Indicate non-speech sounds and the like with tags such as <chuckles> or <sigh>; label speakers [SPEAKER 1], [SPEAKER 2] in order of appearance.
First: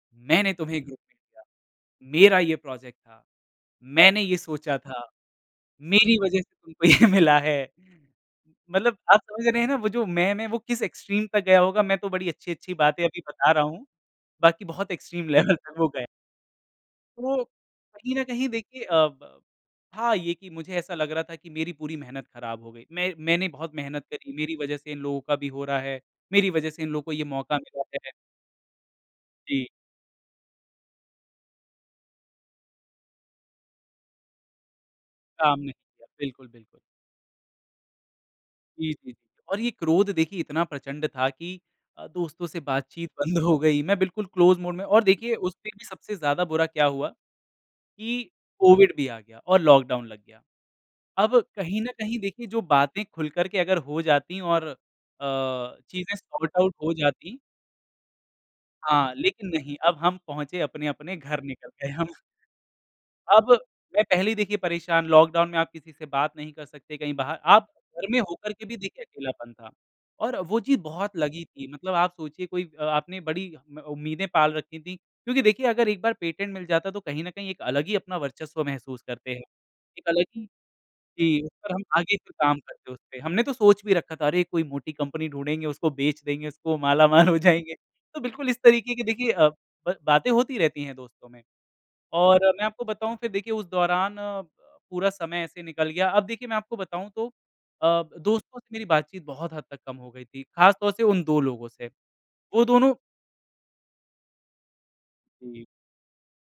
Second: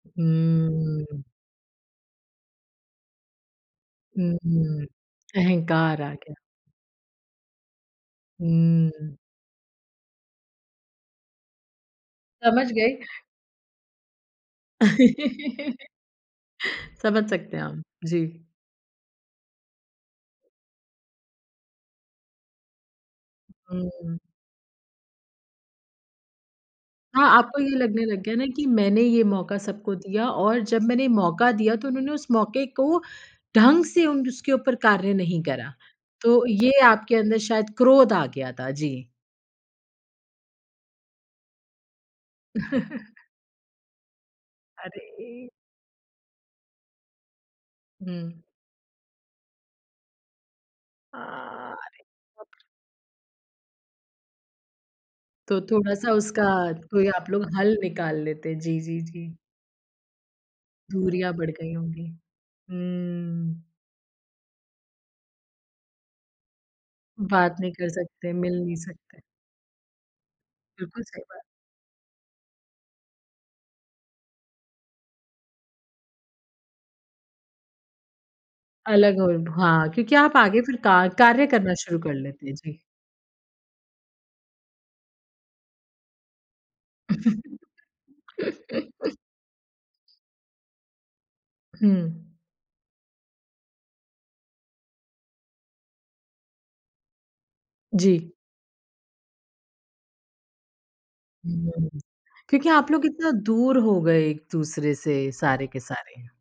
[SPEAKER 1] "मैंने तुम्हे एक ग्रुप
[SPEAKER 2] हुँ
[SPEAKER 1] भेजा, मेरा ये प्रोजेक्ट था। मैंने
[SPEAKER 2] हुँ,
[SPEAKER 1] ये सोचा
[SPEAKER 2] हुँ।
[SPEAKER 1] था।
[SPEAKER 2] अहंकार आ
[SPEAKER 1] मेरी
[SPEAKER 2] गया।
[SPEAKER 1] वज़ह से तुमको ये मिला है।" मतलब
[SPEAKER 2] हुँ।
[SPEAKER 1] आप समझ रहे हैं ना, वो जो मैं, मैं वो किस एक्सट्रीम तक गया होगा? मैं तो बड़ी
[SPEAKER 2] समझ
[SPEAKER 1] अच्छी-अच्छी
[SPEAKER 2] गयी।
[SPEAKER 1] बातें अभी बता रहा हूँ। बाकी बहुत एक्सट्रीम लेवल तक वो गया।
[SPEAKER 2] <laughs> समझ
[SPEAKER 1] तो
[SPEAKER 2] सकते हैं हम।
[SPEAKER 1] कहीं न
[SPEAKER 2] जी।
[SPEAKER 1] कहीं देखिए अ, ब हाँ, ये कि मुझे ऐसा लग रहा था कि मेरी पूरी मेहनत ख़राब हो गयी। मैं मैंने बहुत मेहनत
[SPEAKER 2] हुँ।
[SPEAKER 1] करी। मेरी वज़ह से इन लोगों का भी हो रहा है। मेरी वज़ह से इन लोगों को ये
[SPEAKER 2] हाँ
[SPEAKER 1] मौक़ा
[SPEAKER 2] आपको ये
[SPEAKER 1] मिला
[SPEAKER 2] लगने
[SPEAKER 1] है।
[SPEAKER 2] लग गया ना कि मैंने ये मौक़ा
[SPEAKER 1] जी।
[SPEAKER 2] सबको दिया और जब मैंने ये मौक़ा दिया तो उन्होंने उस मौक़े को ढंग से उन उसके ऊपर कार्य नहीं
[SPEAKER 1] काम नहीं
[SPEAKER 2] करा।
[SPEAKER 1] किया।
[SPEAKER 2] तो
[SPEAKER 1] बिल्कुल,
[SPEAKER 2] ये
[SPEAKER 1] बिल्कुल।
[SPEAKER 2] आपके अंदर शायद क्रोध आ गया था।
[SPEAKER 1] जी,
[SPEAKER 2] जी।
[SPEAKER 1] जी। और ये क्रोध देखिए इतना प्रचंड था कि अ, दोस्तों से बातचीत
[SPEAKER 2] <chuckles>
[SPEAKER 1] बंद हो गई। मैं बिल्कुल क्लोज मोड में और देखिए
[SPEAKER 2] अरे!
[SPEAKER 1] उसमें भी सबसे ज़्यादा बुरा क्या हुआ? कि
[SPEAKER 2] हुँ।
[SPEAKER 1] कोविड भी आ गया और लॉकडाउन लग गया। अब
[SPEAKER 2] हाँ।
[SPEAKER 1] कहीं न
[SPEAKER 2] अरे!
[SPEAKER 1] कहीं देखिए जो
[SPEAKER 2] <unintelligible>
[SPEAKER 1] बातें खुल कर के अगर हो जाती और अ,
[SPEAKER 2] तो थोड़ा-सा
[SPEAKER 1] चीज़ें
[SPEAKER 2] उसका
[SPEAKER 1] सॉर्ट-आउट हो
[SPEAKER 2] कोई आप
[SPEAKER 1] जाती
[SPEAKER 2] लोग हल निकाल लेते। जी, जी,
[SPEAKER 1] हाँ,
[SPEAKER 2] जी।
[SPEAKER 1] लेकिन नहीं अब हम पहुँचे, अपने-अपने
[SPEAKER 2] दूरियाँ
[SPEAKER 1] घर
[SPEAKER 2] बढ़
[SPEAKER 1] निकल
[SPEAKER 2] गयी
[SPEAKER 1] गए हम।
[SPEAKER 2] होंगी।
[SPEAKER 1] अब,
[SPEAKER 2] हुँ।
[SPEAKER 1] मैं पहले देखिए परेशान, लॉकडाउन में आप किसी से बात नहीं कर सकते कहीं बाहर
[SPEAKER 2] बात
[SPEAKER 1] आप
[SPEAKER 2] नहीं कर
[SPEAKER 1] घर में
[SPEAKER 2] सकते,
[SPEAKER 1] होकर
[SPEAKER 2] मिल
[SPEAKER 1] के
[SPEAKER 2] नहीं
[SPEAKER 1] भी देखिए
[SPEAKER 2] सकते।
[SPEAKER 1] अकेलापन था। और वो चीज़
[SPEAKER 2] बिल्कुल
[SPEAKER 1] बहुत
[SPEAKER 2] सही बात।
[SPEAKER 1] लगी थी। मतलब आप सोचिए कोई आपने बड़ी अ, उम्मीदें पाल रखी थी। क्योंकि देखिए अगर एक बार पेटेंट मिल जाता तो कहीं न कहीं एक अलग ही अपना वर्चस्व महसूस
[SPEAKER 2] अलग हो
[SPEAKER 1] करते हैं।
[SPEAKER 2] हाँ,
[SPEAKER 1] एक
[SPEAKER 2] क्योंकि
[SPEAKER 1] अलग
[SPEAKER 2] आप
[SPEAKER 1] ही
[SPEAKER 2] आगे फिर कार
[SPEAKER 1] जी,
[SPEAKER 2] कार्य
[SPEAKER 1] उस पर
[SPEAKER 2] करना
[SPEAKER 1] हम
[SPEAKER 2] शुरू कर
[SPEAKER 1] आगे भी
[SPEAKER 2] लेते हैं।
[SPEAKER 1] काम
[SPEAKER 2] जी।
[SPEAKER 1] करते उस पे। हमने तो सोच भी रखा था अरे! कोई मोटी कंपनी ढूंढेंगे उसको बेच देंगे उसको, मालामाल हो जाएँगे। तो बिल्कुल इस तरीके की
[SPEAKER 2] <chuckles>
[SPEAKER 1] देखिए अ, ब बातें होती रहती हैं दोस्तों में।
[SPEAKER 2] हुँ।
[SPEAKER 1] और मैं आपको बताऊँ फिर देखिए उस दौरान पूरा समय ऐसे निकल गया। अब देखिए मैं आपको बताऊँ तो अ,
[SPEAKER 2] जी।
[SPEAKER 1] दोस्तों से मेरी बातचीत बहुत हद तक कम हो गई थी। ख़ासतौर से उन 2 लोगों से।
[SPEAKER 2] हुँ।
[SPEAKER 1] वो
[SPEAKER 2] क्योंकि आप
[SPEAKER 1] दोनों
[SPEAKER 2] लोग इतना दूर हो गए एक-दूसरे से
[SPEAKER 1] जी।
[SPEAKER 2] सारे के सारे।